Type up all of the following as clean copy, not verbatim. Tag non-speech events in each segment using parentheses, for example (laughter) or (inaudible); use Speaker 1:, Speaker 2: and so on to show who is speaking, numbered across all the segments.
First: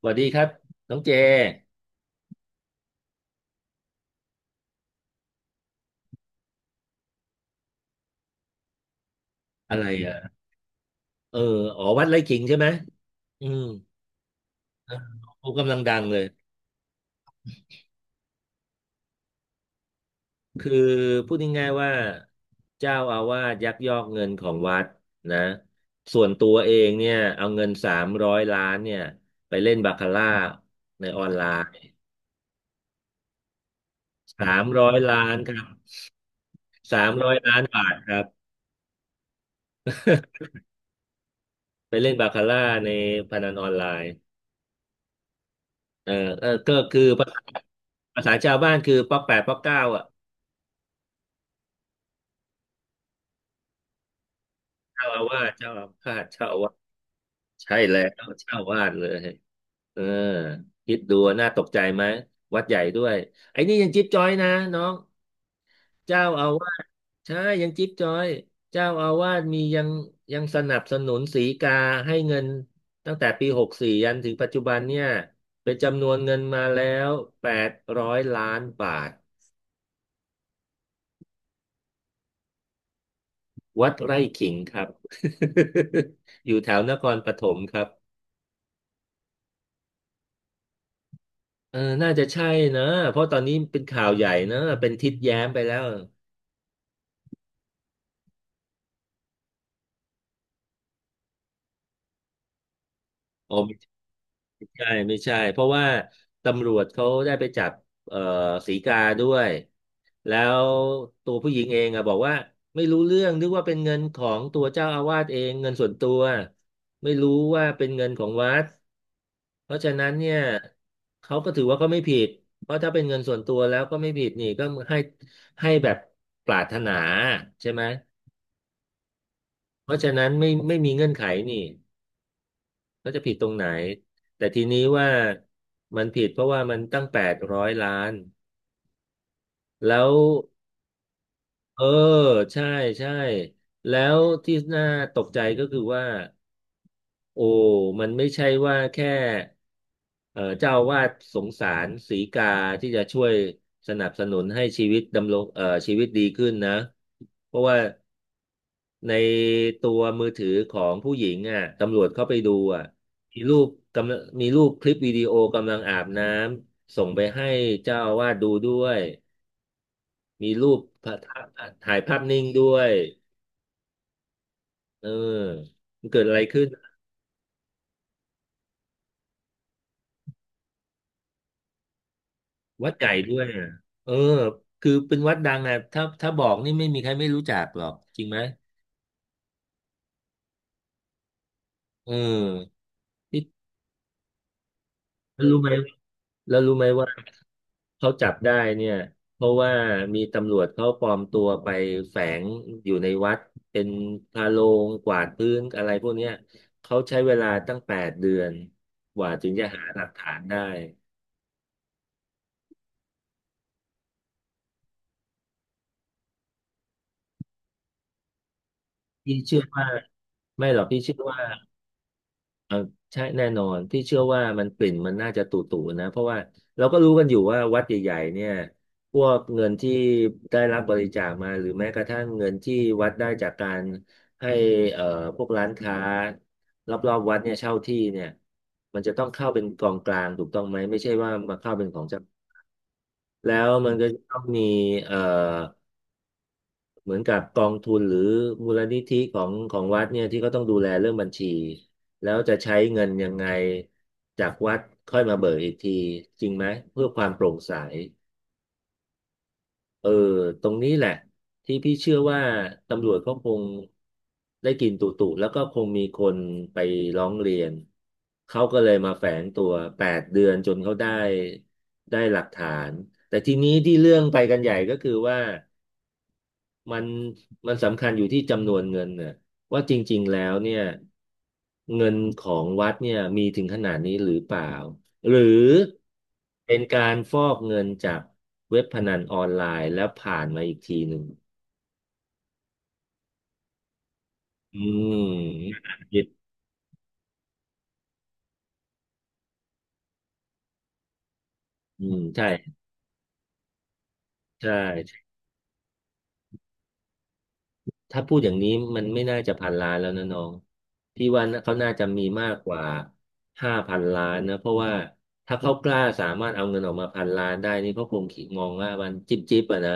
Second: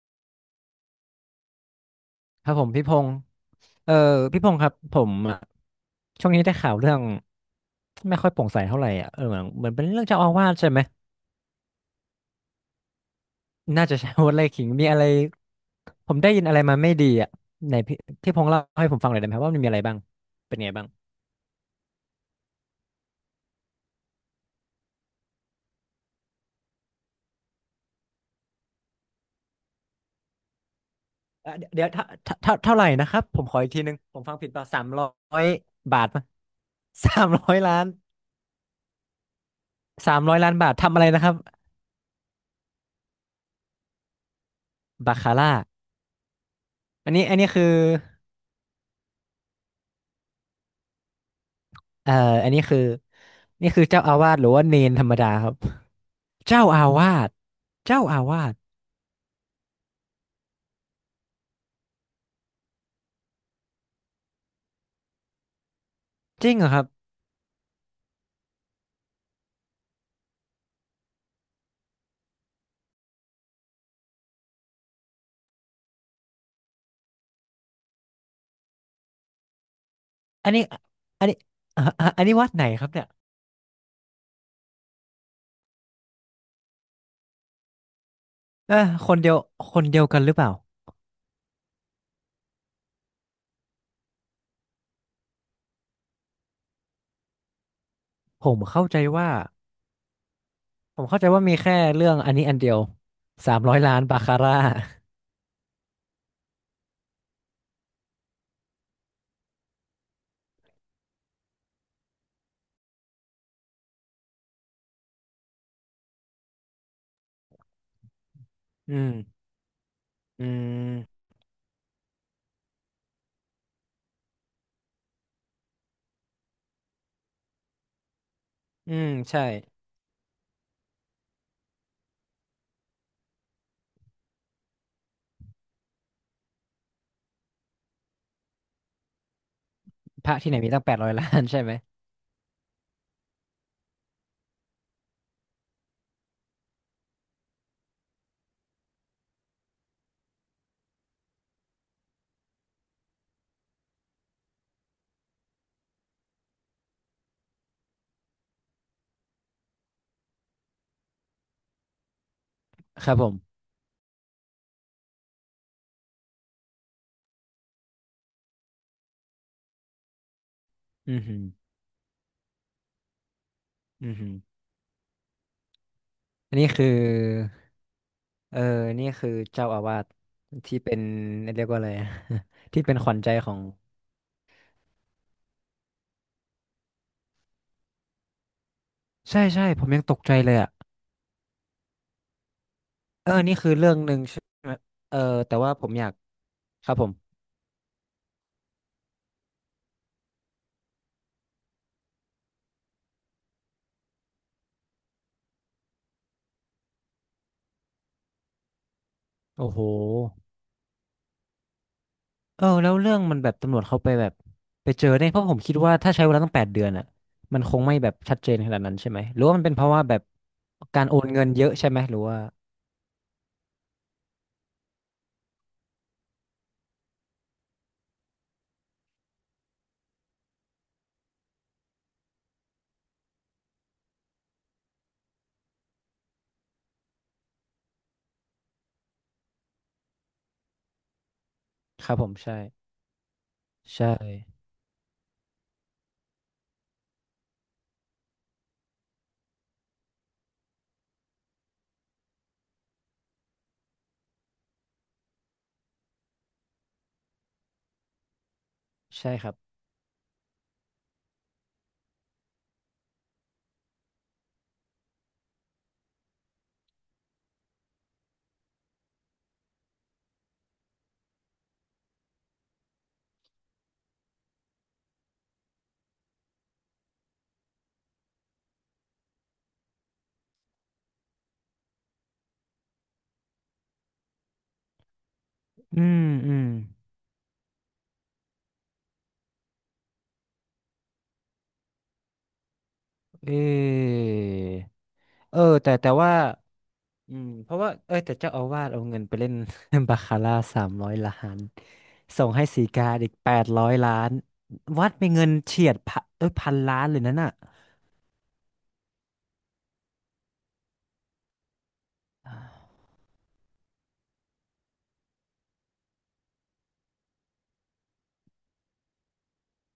Speaker 1: สวัสดีครับน้องเจ
Speaker 2: ครับผมพี่พงศ์เออพี่พงศ์ครับผมอะช่วงนี้ได้ข่าวเรื่องไม่ค่อยโปร่งใสเท่าไหร่อ่ะเหมือน
Speaker 1: อะ
Speaker 2: เป็
Speaker 1: ไร
Speaker 2: นเรื่อง
Speaker 1: อ่ะ
Speaker 2: เจ้าอาวาสใช่ไหม
Speaker 1: เอออ๋อวัดไร่ขิงใช่ไหม อืม
Speaker 2: น่าจะใช่ (laughs) วัดไร่ขิงมี
Speaker 1: เออ
Speaker 2: อะไร
Speaker 1: เขกำลังดัง
Speaker 2: ผ
Speaker 1: เล
Speaker 2: ม
Speaker 1: ย
Speaker 2: ได้ยินอะไรมาไม่ดีอ่ะไหนพี่พงศ์เล่าให้ผมฟังหน่อยได้ไหมครับว่ามันมีอะไรบ้างเป็นไง
Speaker 1: คือ
Speaker 2: บ้าง
Speaker 1: พูดง่ายๆว่าเจ้าอาวาสยักยอกเงินของวัดนะส่วนตัวเองเนี่ยเอาเงินสามร้อยล้านเนี่ยไปเล่นบาคาร่าในออนไลน์
Speaker 2: เดี๋ยวเท่าไหร่นะครับผมขออีกทีนึงผมฟังผิด
Speaker 1: สา
Speaker 2: เป
Speaker 1: ม
Speaker 2: ล่าสา
Speaker 1: ร้
Speaker 2: ม
Speaker 1: อย
Speaker 2: ร้อ
Speaker 1: ล้าน
Speaker 2: ย
Speaker 1: ครับ
Speaker 2: บาทป่ะ
Speaker 1: สา
Speaker 2: (laughs)
Speaker 1: ม
Speaker 2: สาม
Speaker 1: ร้อย
Speaker 2: ร้อย
Speaker 1: ล้าน
Speaker 2: ล้าน
Speaker 1: บาทครับ
Speaker 2: 300 ล้านบาททำอะไรนะครับ
Speaker 1: ไปเล่นบาคาร่าในพนันออนไลน์
Speaker 2: บาคาร่า
Speaker 1: เออก็คือ
Speaker 2: อันนี้
Speaker 1: ภา
Speaker 2: อัน
Speaker 1: ษา
Speaker 2: นี้คือ
Speaker 1: ภาษาชาวบ้านคือป๊อกแปดป๊อกเก้าอ่ะ
Speaker 2: เอ่ออันนี้คือนี่คือเจ้าอาวาสหรือว่าเนนธร
Speaker 1: เจ้า
Speaker 2: รม
Speaker 1: อา
Speaker 2: ดา
Speaker 1: วา
Speaker 2: ค
Speaker 1: ส
Speaker 2: รับ
Speaker 1: เจ้าอาพาธเจ้าอา
Speaker 2: เจ้า
Speaker 1: วาส
Speaker 2: อาวาส
Speaker 1: ใช่แล้
Speaker 2: เจ้า
Speaker 1: ว
Speaker 2: อา
Speaker 1: เจ้
Speaker 2: วาส
Speaker 1: าอาวาสเลยเออคิดดูน่าตกใจไหมวัดใหญ่ด้วยไอ้นี่ยังจิ๊บจ้อยนะน้องเจ้า
Speaker 2: จ
Speaker 1: อา
Speaker 2: ริงเหรอ
Speaker 1: วา
Speaker 2: ครั
Speaker 1: ส
Speaker 2: บ
Speaker 1: ใช่ยังจิ๊บจ้อยเจ้าอาวาสมียังยังสนับสนุนสีกาให้เงินตั้งแต่ปี64ยันถึงปัจจุบันเนี่ยเป็นจำนวนเงินมาแล้ว800 ล้านบาท
Speaker 2: อันนี้อันนี้อ่ะอ่ะอันนี้วัดไหนครับเนี่ย
Speaker 1: วัดไร่ขิงครับ (laughs) อยู่แถวนครปฐมครับ
Speaker 2: เออคนเดียวคนเดียวกันหรือเปล่า
Speaker 1: น่าจะใช่นะเพราะตอนนี้เป็นข่าวใหญ่นะเป็นทิดแย้มไปแล้ว
Speaker 2: ผมเข้าใจว่าผมเข้าใจว่ามีแค่เรื่องอันนี้อันเดียวสา
Speaker 1: อ๋อ
Speaker 2: มร้
Speaker 1: ไม่
Speaker 2: อยล้านบาคาร่า
Speaker 1: ใช่ไม่ใช่เพราะว่าตำรวจเขาได้ไปจับเอ่อศรีกาด้วยแล้วตัวผู้หญิงเองอะบอกว่าไม่รู้เรื่องนึกว่าเป็นเงินของตัวเจ้าอาวาสเองเงินส่วนตัวไม่รู้ว่าเป็นเงินของวัด
Speaker 2: อืม
Speaker 1: เพราะฉะนั้นเนี่ย
Speaker 2: อืม
Speaker 1: เขาก็ถือว่าเขาไม่ผิดเพราะถ้าเป็นเงินส่วนตัวแล้วก็ไม่ผิดนี่ก็ให้ให้แบบปรารถนาใช่ไหม
Speaker 2: ใช่
Speaker 1: เพราะฉะนั้นไม่มีเงื่อนไขนี่ก็จะผิดตรงไหนแต่ทีนี้ว่ามันผิดเพราะว่ามันตั้งแปดร้อยล้านแล้ว
Speaker 2: พระที่ไหนมีตั้งแปดร้อยล้านใช่ไหม
Speaker 1: เออใช่ใช่แล้วที่น่าตกใจก็คือว่าโอ้มันไม่ใช่ว่าแค่เจ้าอาวาสสงสารสีกาที่จะช่วยสนับสนุนให้ชีวิตดำรงชีวิตดีขึ้นนะเพราะว่า ในตัวมือถือของผู้หญิงอ่ะตำรวจเข้าไปดูอ่ะ
Speaker 2: ครับผ
Speaker 1: มีรู
Speaker 2: ม
Speaker 1: ปกำลังมีรูปคลิปวิดีโอกำลังอาบน้ำส่งไปให้เจ้าอาวาสดูด้วยมีรูปพ
Speaker 2: อื
Speaker 1: ระ
Speaker 2: มอหืม
Speaker 1: ถ่ายภาพนิ่งด้วย
Speaker 2: ออือหือ
Speaker 1: เออมันเกิดอะไร
Speaker 2: อัน
Speaker 1: ขึ้
Speaker 2: นี้
Speaker 1: น
Speaker 2: คือ เออนี่คือเจ้าอาวาสที่เป็น (laughs) เรียกว่าอะไรอะ (laughs) ที่
Speaker 1: วั
Speaker 2: เป็
Speaker 1: ด
Speaker 2: น
Speaker 1: ให
Speaker 2: ข
Speaker 1: ญ่
Speaker 2: วัญใจ
Speaker 1: ด้วย
Speaker 2: ของ
Speaker 1: อ่ะเออคือเป็นวัดดังอ่ะถ้าบอกนี่ไม่มีใครไม่รู้จักหรอกจริงไหม
Speaker 2: ใช่ใช่ผมยังตกใจเลยอ่ะ
Speaker 1: เออนี่
Speaker 2: นี่คือเรื่องหนึ่งใช่ไหมเออแต่
Speaker 1: รู้ไหม
Speaker 2: ว่าผมอยาก
Speaker 1: แล้วรู้ไหม
Speaker 2: ครับผ
Speaker 1: ว่า
Speaker 2: ม
Speaker 1: เขาจับได้เนี่ยเพราะว่ามีตำรวจเขาปลอมตัวไปแฝงอยู่ในวัดเป็นพาโลงกวาดพื้นอะไรพวกเนี้ยเขาใช้เวลาตั้งแปดเดือนกว่าถึง
Speaker 2: โอ้
Speaker 1: จะ
Speaker 2: โห
Speaker 1: หาหลักฐานได้
Speaker 2: แล้วเรื่องมันแบบตำรวจเขาไปแบบไปเจอได้เพราะผมคิดว่าถ้าใช้เวลาตั้ง8 เดือนอ่ะมันคงไม่แบบชัดเจนขนาดนั้นใช่ไหม
Speaker 1: พี่
Speaker 2: หรือว่า
Speaker 1: เชื่
Speaker 2: มั
Speaker 1: อ
Speaker 2: นเป็นเพ
Speaker 1: ว่า
Speaker 2: ราะว่าแบบ
Speaker 1: ไม่หรอกพี่
Speaker 2: การ
Speaker 1: เชื่
Speaker 2: โอ
Speaker 1: อ
Speaker 2: น
Speaker 1: ว่า
Speaker 2: เงินเยอะใช่ไหมหรือว่า
Speaker 1: ใช่แน่นอนพี่เชื่อว่ามันกลิ่นมันน่าจะตุ่ๆนะเพราะว่าเราก็รู้กันอยู่ว่าวัดใหญ่ๆเนี่ยพวกเงินที่ได้รับบริจาคมาหรือแม้กระทั่งเงินที่วัดได้จากการให้เอ่อพวกร้านค้ารอบๆวัดเนี่ยเช่าที่เนี่ยมันจะต้องเข้าเป็นกองกลางถูกต้องไหมไม่ใช่ว่ามาเข้าเป็นของ
Speaker 2: ครับ
Speaker 1: เจ้า
Speaker 2: ผมใช่
Speaker 1: แล้วมัน
Speaker 2: ใช่
Speaker 1: ก็ต้องมีเอ่อ เหมือนกับกองทุนหรือมูลนิธิของวัดเนี่ยที่เขาต้องดูแลเรื่องบัญชีแล้วจะใช้เงินยังไงจากวัดค่อยมาเบิกอีกทีจริงไหมเพื่อความโปร่งใส
Speaker 2: ใช่ครับ
Speaker 1: เออตรงนี้แหละที่พี่เชื่อว่าตำรวจเขาคงได้กลินตุตุแล้วก็คงมีคนไปร้องเรียนเขาก็เลยมาแฝงตัวแปดเดือนจนเขาได้หลักฐานแต่ทีนี้ที่เรื่องไปกันใหญ่ก็คือว่า มันมันสำคัญอยู่ที่จำนวนเงินเนี่ยว่าจริงๆแล้วเนี่ยเงินของวัดเนี่ยมีถึงขนาดนี้หรือเปล่าหรือ
Speaker 2: อืมอืม
Speaker 1: เป็นการฟอกเงินจากเว็บพนันออนไลน์แล้วผ่านมาอีกทีหนึ่ง
Speaker 2: เออ
Speaker 1: อืม
Speaker 2: แต่แต่
Speaker 1: ผิด
Speaker 2: ว่า เพราะว่าแต่เจ้าอาวาสเอาเงินไปเล่น (laughs) บาคาร่า300 ล้าน
Speaker 1: อืม
Speaker 2: ส่
Speaker 1: ใช่
Speaker 2: งให้สีกาอีกแปดร้อยล้าน
Speaker 1: ใช่
Speaker 2: วัดเป็นเงินเฉียดพันเอ้ย1,000 ล้านเลยนั่นน่ะ
Speaker 1: ถ้าพูดอย่างนี้มันไม่น่าจะพันล้านแล้วนะน้องพี่ว่าน่ะเขาน่าจะมีมากกว่า5,000 ล้านนะเพราะว่าถ้าเขากล้าสามารถเอาเงินออกมาพันล้านได้นี่เขาคงคิดมองว่ามันจิ๊บจิ๊บอะนะ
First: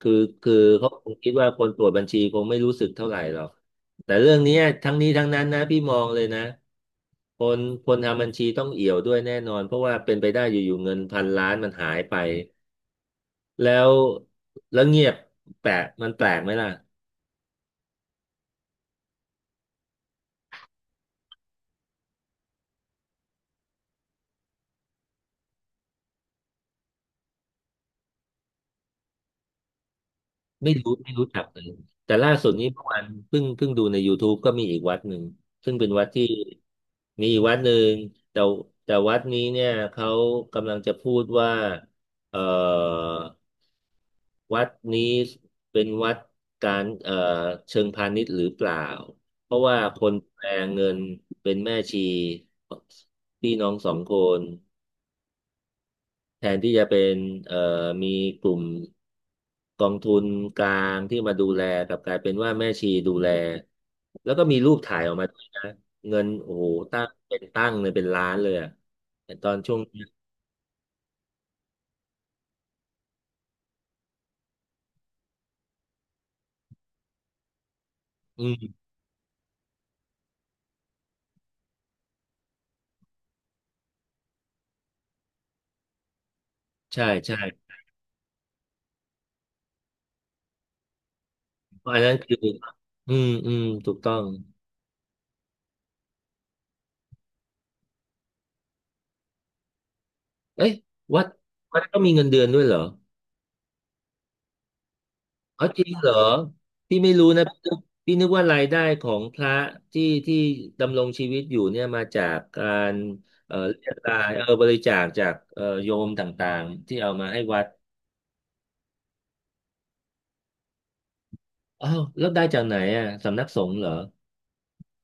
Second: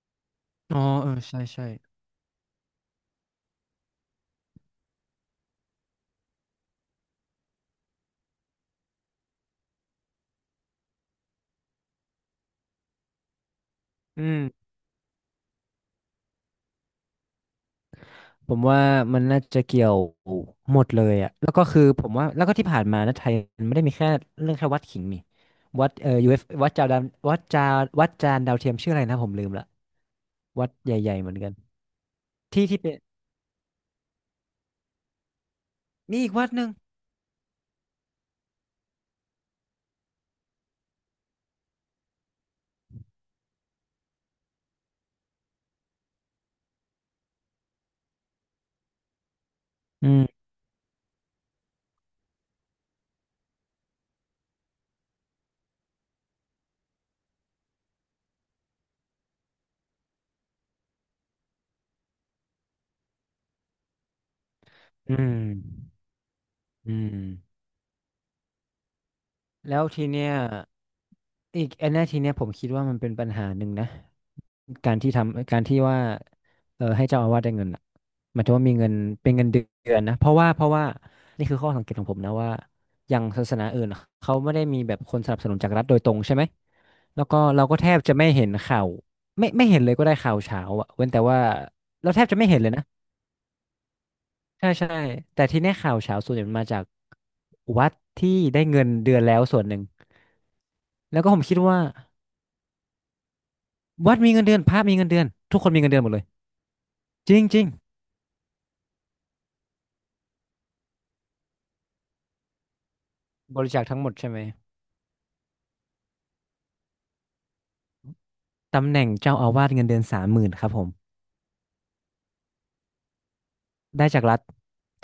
Speaker 1: คือคือ
Speaker 2: อ๋อ
Speaker 1: เขาคงคิด
Speaker 2: ใช่
Speaker 1: ว่าค
Speaker 2: ใช่
Speaker 1: นตรวจบัญชีคงไม่รู้สึกเท่าไหร่หรอกแต่เรื่องเนี้ยทั้งนี้ทั้งนั้นนะพี่มองเลยนะคนคนทำบัญชีต้องเอี่ยวด้วยแน่นอนเพราะว่าเป็นไปได้อยู่ๆเงินพันล้านมันหายไปแล้ว
Speaker 2: อืม
Speaker 1: แล้วเงียบแปลกมันแปลกไหมล่ะ
Speaker 2: ผมว่ามันน่าจะเกี่ยวหมดเลยอ่ะแล้วก็คือผมว่าแล้วก็ที่ผ่านมานะไทยมันไม่ได้มีแค่เรื่องแค่วัดขิงนี่วัดu วัดจานดาววัดจาวัดจานดาวเทียมชื่ออะไรนะผมลืมละวัด
Speaker 1: ไม่
Speaker 2: ให
Speaker 1: รู้ไม่
Speaker 2: ญ่ๆ
Speaker 1: รู้
Speaker 2: เหมือน
Speaker 1: จัก
Speaker 2: กัน
Speaker 1: เลยแต่ล่าสุด
Speaker 2: ที่
Speaker 1: นี้
Speaker 2: ที่
Speaker 1: เมื่อ
Speaker 2: เป็น
Speaker 1: วานเพิ่งดูใน YouTube ก็มีอีกวัดหนึ่งซึ่งเป็นวัด
Speaker 2: มี
Speaker 1: ที่
Speaker 2: อีกวัดหนึ่ง
Speaker 1: มีอีกวัดหนึ่งแต่แต่วัดนี้เนี่ยเขากำลังจะพูดว่าเอ่อวัดนี้เป็นวัดการเชิงพาณิชย์หรือเปล่าเพราะว่าค
Speaker 2: อื
Speaker 1: นแป
Speaker 2: ม
Speaker 1: ลเงินเป็นแม่ชีพี่น้องสองคน แทนที่จะเป็นเอ่อมีกลุ่มกองทุนกลางที่มาดูแลกลับกลายเป็นว่าแม่ชีดูแลแล้วก็มีรูปถ่ายอ
Speaker 2: อื
Speaker 1: อกมา
Speaker 2: ม
Speaker 1: ด้วยนะเงินโอ้โห
Speaker 2: อื
Speaker 1: ตั้งเป็น
Speaker 2: ม
Speaker 1: ตั้งเลยเป็นล้านเลยอะแต่ตอนช่ว
Speaker 2: แล้
Speaker 1: ง
Speaker 2: ว
Speaker 1: นี้
Speaker 2: ทีเนี้ยอีกอันเนี้ยทีเนี้ยผมคิดว่ามันเป็นปัญหาหนึ่งนะการที่ทำการที่ว่าให้เจ้าอาวาสได้เงินอ่ะหมา
Speaker 1: อื
Speaker 2: ยถึงว่ามี
Speaker 1: ม
Speaker 2: เงินเป็นเงินเดือนนะเพราะว่านี่คือข้อสังเกตของผมนะว่าอย่างศาสนาอื่นอะเขาไม่ได้มีแบบคนสนับสนุนจากรัฐโดยตรงใช่ไหม
Speaker 1: ใช่
Speaker 2: แล้ว
Speaker 1: ใช่
Speaker 2: ก็เราก็แทบจะไม่เห็นข่าวไม่เห็นเลยก็ได้ข่าวเช้าอ่ะเว้นแต่ว่า
Speaker 1: เพราะอัน
Speaker 2: เรา
Speaker 1: นั้น
Speaker 2: แทบ
Speaker 1: คือ
Speaker 2: จะไม่เห็นเลยนะ
Speaker 1: อืมอืมถูกต้อง
Speaker 2: ใช่ใช่แต่ที่เนี่ยข่าวเฉาส่วนใหญ่มันมาจากวัดที่ได้เงินเดือนแล้วส่วนหนึ่ง
Speaker 1: เอ้ย
Speaker 2: แล้
Speaker 1: วั
Speaker 2: ว
Speaker 1: ด
Speaker 2: ก็ผมคิดว่า
Speaker 1: ก็มีเงินเดือนด้วยเหรอ
Speaker 2: วัดมีเงินเดือนพระมีเงินเดือนทุก
Speaker 1: อ๋อ
Speaker 2: คนมี
Speaker 1: จริ
Speaker 2: เงิน
Speaker 1: ง
Speaker 2: เดือนห
Speaker 1: เห
Speaker 2: ม
Speaker 1: ร
Speaker 2: ด
Speaker 1: อ
Speaker 2: เลย
Speaker 1: พี่ไม่รู้
Speaker 2: จริง
Speaker 1: นะ
Speaker 2: จ
Speaker 1: พี่
Speaker 2: ริง
Speaker 1: นึกพี่นึกว่ารายได้ของพระที่ที่ดำรงชีวิตอยู่เนี่ยมาจากการ
Speaker 2: บริจาค
Speaker 1: เรียก
Speaker 2: ทั้งหมด
Speaker 1: รา
Speaker 2: ใช่
Speaker 1: ย
Speaker 2: ไหม
Speaker 1: บริจาคจากโยมต่างๆที่เอามาให้วัด
Speaker 2: ตำแหน่งเจ้าอาวาสเงินเดือน30,000ครับผม
Speaker 1: อ้าวแล้วได้จากไหนอ่ะสำนักสงฆ์เหรอ
Speaker 2: ได้จากรัฐ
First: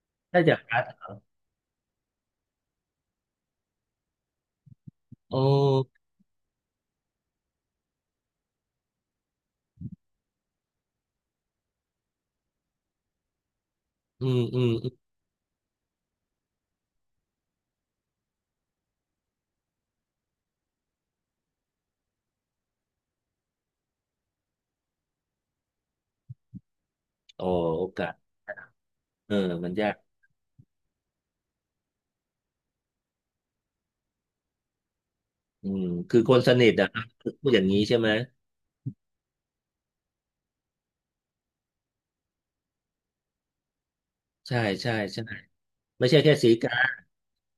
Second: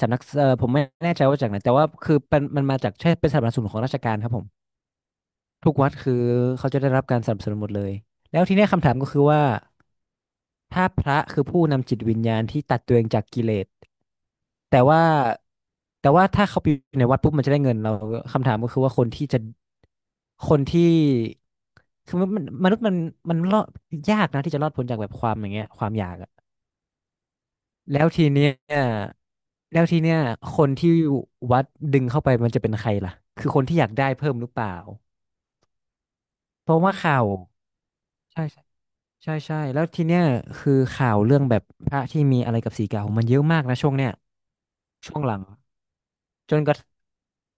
Speaker 2: สำนัก
Speaker 1: ได้จาก
Speaker 2: ผม
Speaker 1: วั
Speaker 2: ไม่
Speaker 1: ด
Speaker 2: แน่ใจว่าจากไหนแต่ว่าคือเป็นมันมาจากใช่เป็นสนับสนุนของราชการครับผม
Speaker 1: โอ้
Speaker 2: ทุกวัดคือเขาจะได้รับการสนับสนุนหมดเลยแล้วทีเนี้ยคำถามก็คือว่าถ้าพระคือผู้นำจิตวิญญาณที่ตัดตัวเองจากกิเลส
Speaker 1: อืมอืม
Speaker 2: แต่
Speaker 1: อืม
Speaker 2: ว่าแต่ว่าถ้าเขาไปอยู่ในวัดปุ๊บมันจะได้เงินเราคำถามก็คือว่าคนที่จะคนที่คือมันมนุษย์มันรอดยากนะที่จะรอดพ้นจากแบบความอย่างเงี้ยความอยากอะ
Speaker 1: อ๋อโอ
Speaker 2: แล้
Speaker 1: กา
Speaker 2: ว
Speaker 1: ส
Speaker 2: ทีเนี้ย
Speaker 1: เออมัน
Speaker 2: แล้ว
Speaker 1: ยาก
Speaker 2: ทีเนี้ยคนที่วัดดึงเข้าไปมันจะเป็นใครล่ะคือคนที่อยากได้เพิ่มหรือเปล่า
Speaker 1: อืมคือคนสนิ
Speaker 2: เพ
Speaker 1: ท
Speaker 2: ราะ
Speaker 1: อ่ะ
Speaker 2: ว่าข่าว
Speaker 1: พูดอย่างนี้ใช่ไหม
Speaker 2: ใช่ใช่ใช่ใช่แล้วทีเนี้ยคือข่าวเรื่องแบบพระที่มีอะไรกับสีกามันเยอะมากนะช่วงเนี้ย
Speaker 1: ใช่ใช่
Speaker 2: ช่ว
Speaker 1: ใช่
Speaker 2: งหลัง
Speaker 1: ไม่ใช่แค่สี
Speaker 2: จนก
Speaker 1: กา
Speaker 2: ระ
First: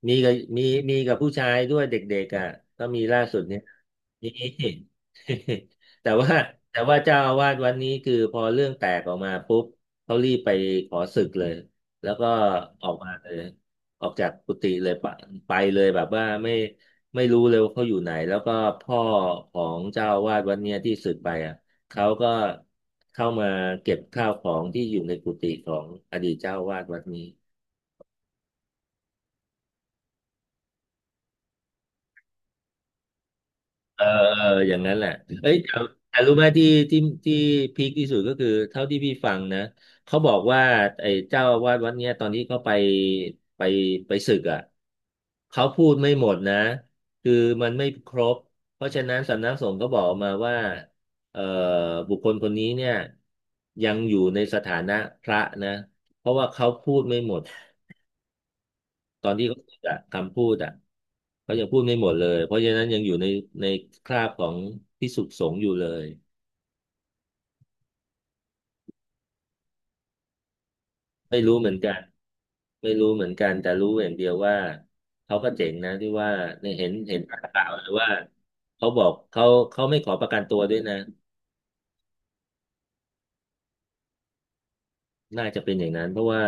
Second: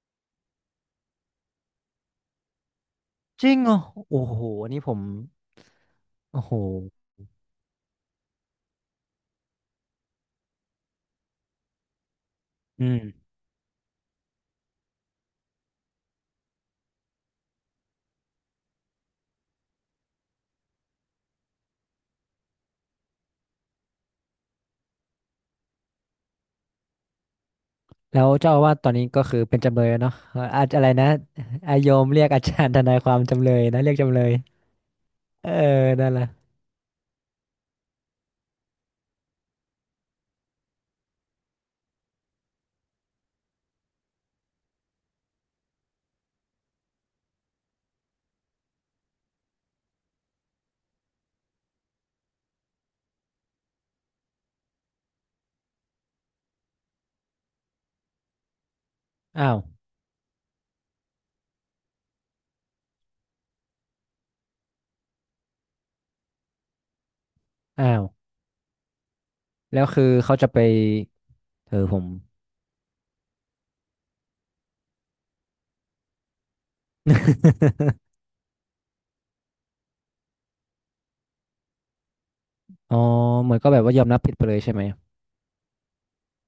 Speaker 1: มีกับมีมีกับผู้ชายด้วยเด็กๆอ่ะก็มีล่าสุด
Speaker 2: จริ
Speaker 1: เนี่
Speaker 2: ง
Speaker 1: ย
Speaker 2: เหรอโอ้
Speaker 1: มี
Speaker 2: โหอันนี้ผม
Speaker 1: (laughs) แต่ว่า
Speaker 2: โอ้โห
Speaker 1: แต่ว่าเจ้าอาวาสวันนี้คือพอเรื่องแตกออกมาปุ๊บเขารีบไปขอสึกเลยแล้วก็อ
Speaker 2: อื
Speaker 1: อก
Speaker 2: ม
Speaker 1: มาเลยออกจากกุฏิเลยไปไปเลยแบบว่าไม่ไม่รู้เลยว่าเขาอยู่ไหนแล้วก็พ่อของเจ้าอาวาสวันเนี้ยที่สึกไปอ่ะเขาก็เข้ามาเก็บข้าวของที่อยู่ในกุฏิของอดีตเจ้าอาวาสวัดนี้
Speaker 2: แล้วเจ้าอาวาสตอนนี้ก็คือเป็นจำเลยแล้วเนาะเอ่ออาจอะไรนะอาโยมเรียกอาจารย์ทนายความจำเลยนะเรียก
Speaker 1: เออ
Speaker 2: จำเลย
Speaker 1: เอออย่างนั้นแหละ
Speaker 2: เออ
Speaker 1: เอ้ยแต่
Speaker 2: นั่น
Speaker 1: แต่
Speaker 2: แหละ
Speaker 1: รู้ไหมที่ที่ที่พีคที่สุดก็คือเท่าที่พี่ฟังนะเขาบอกว่าไอ้เจ้าอาวาสวัดเนี้ยตอนที่เขาไปไปไปศึกอ่ะเขาพูดไม่หมดนะคือมันไม่ครบเพราะฉะนั้นสำนักสงฆ์ก็บอกมาว่าเอ่อบุคคลคนนี้เนี่ยยังอยู่ในสถานะพระนะเพราะว่าเขาพูดไม่หมด ตอนที่
Speaker 2: อ้าว
Speaker 1: เขาพูดอะคำพูดอะเขายังพูดไม่หมดเลยเพราะฉะนั้นยังอยู่ในในคราบของภิกษุสงฆ์อยู่เลย
Speaker 2: อ้าวแล้วคือเขาจะไป
Speaker 1: ไม่รู้เหมือนกั
Speaker 2: ผ
Speaker 1: น
Speaker 2: ม
Speaker 1: ไม่รู้เหมือนกันแต่รู้อย่างเดียวว่าเขาก็เจ๋งนะที่ว่าในเห็นเห็นข่าวหรือว่า
Speaker 2: (laughs)
Speaker 1: เขาบอกเขาเขาไม่ขอประกันตัวด้วยนะ
Speaker 2: อ๋อเหมือนก็แบบว่ายอมรับผิดไปเลยใช่ไหม
Speaker 1: น่าจะเป็นอย่างนั้นเพราะว่า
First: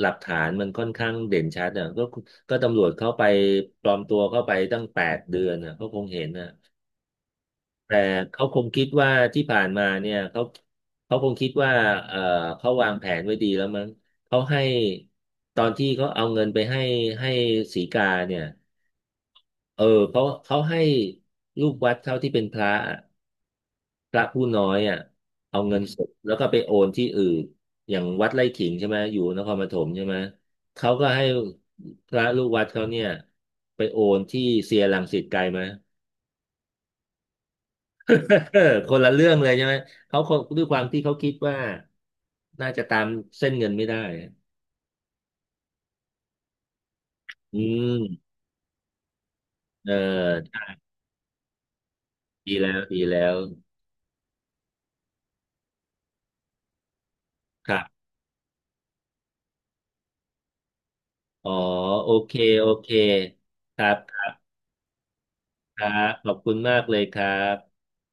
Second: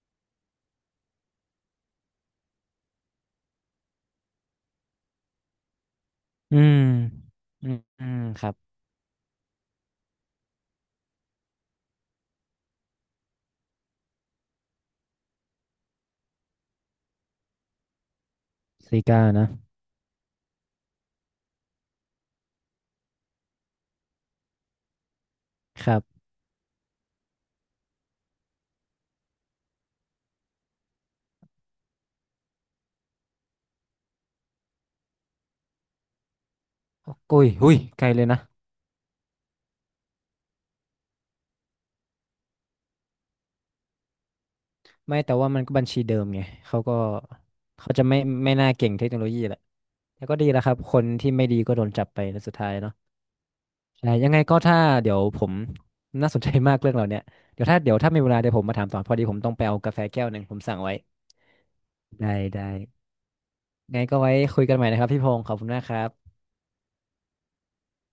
Speaker 1: หลักฐานมันค่อนข้างเด่นชัดอ่ะก็ก็ตำรวจเข้าไปปลอมตัวเข้าไปตั้ง8 เดือนอ่ะเขาคงเห็นนะ
Speaker 2: อืมอืม
Speaker 1: แต่
Speaker 2: อืมค
Speaker 1: เขา
Speaker 2: รับ
Speaker 1: คงคิดว่าที่ผ่านมาเนี่ยเขาเขาคงคิดว่าเออเขาวางแผนไว้ดีแล้วมั้งเขาให้ตอนที่เขาเอาเงินไปให้ให้สีกาเนี่ย
Speaker 2: ซีกานะ
Speaker 1: เออเขาเขาให้ลูกวัดเขาที่เป็นพระอะพระผู้น้อยอ่ะเอาเงิน
Speaker 2: ค
Speaker 1: ส
Speaker 2: รั
Speaker 1: ด
Speaker 2: บ
Speaker 1: แล้วก็ไปโอนที่อื่นอย่างวัดไร่ขิงใช่ไหมอยู่นครปฐมใช่ไหมเขาก็ให้พระลูกวัดเขาเนี่ยไปโอนที่เซียร์รังสิตไกลไหม
Speaker 2: โอ้ยหุ้ยไกลเลยนะ
Speaker 1: (laughs) คนละเรื่องเลยใช่ไหมเขาคงด้วยความที่เขาคิดว่าน่าจะตามเส้นเงินไม่ได้
Speaker 2: ไม่แต่ว่ามันก็บัญชีเดิมไงเขาก็
Speaker 1: อื
Speaker 2: เขาจะไม่
Speaker 1: ม
Speaker 2: ไม่น่าเก่งเทคโนโลยีแหละ
Speaker 1: เอ
Speaker 2: แต่ก็ดีแล้
Speaker 1: อ
Speaker 2: วครับคนที่ไม่ดีก็โดนจับไปแล้วสุ
Speaker 1: ดี
Speaker 2: ดท้าย
Speaker 1: แล้ว
Speaker 2: เนาะ
Speaker 1: ดีแล้ว
Speaker 2: ใช่ยังไงก็ถ้าเดี๋ยวผมน่าสนใจมากเรื่องเหล่าเนี้ยเดี๋ยว
Speaker 1: ค
Speaker 2: ถ้า
Speaker 1: รั
Speaker 2: เดี๋ยว
Speaker 1: บ
Speaker 2: ถ้ามีเวลาเดี๋ยวผมมาถามต่อพอดีผมต้องไปเอากาแฟแก้วหนึ่งผมสั่งไว้
Speaker 1: อ๋อโอเค
Speaker 2: ได้
Speaker 1: โอ
Speaker 2: ได้
Speaker 1: เคครับ
Speaker 2: ไง
Speaker 1: ค
Speaker 2: ก็
Speaker 1: รั
Speaker 2: ไว้
Speaker 1: บ
Speaker 2: คุยกันใหม่นะครับพี่พงศ์ขอบคุณ
Speaker 1: ค
Speaker 2: มาก
Speaker 1: รั
Speaker 2: ครั
Speaker 1: บข
Speaker 2: บ
Speaker 1: อบคุณมากเลยครับ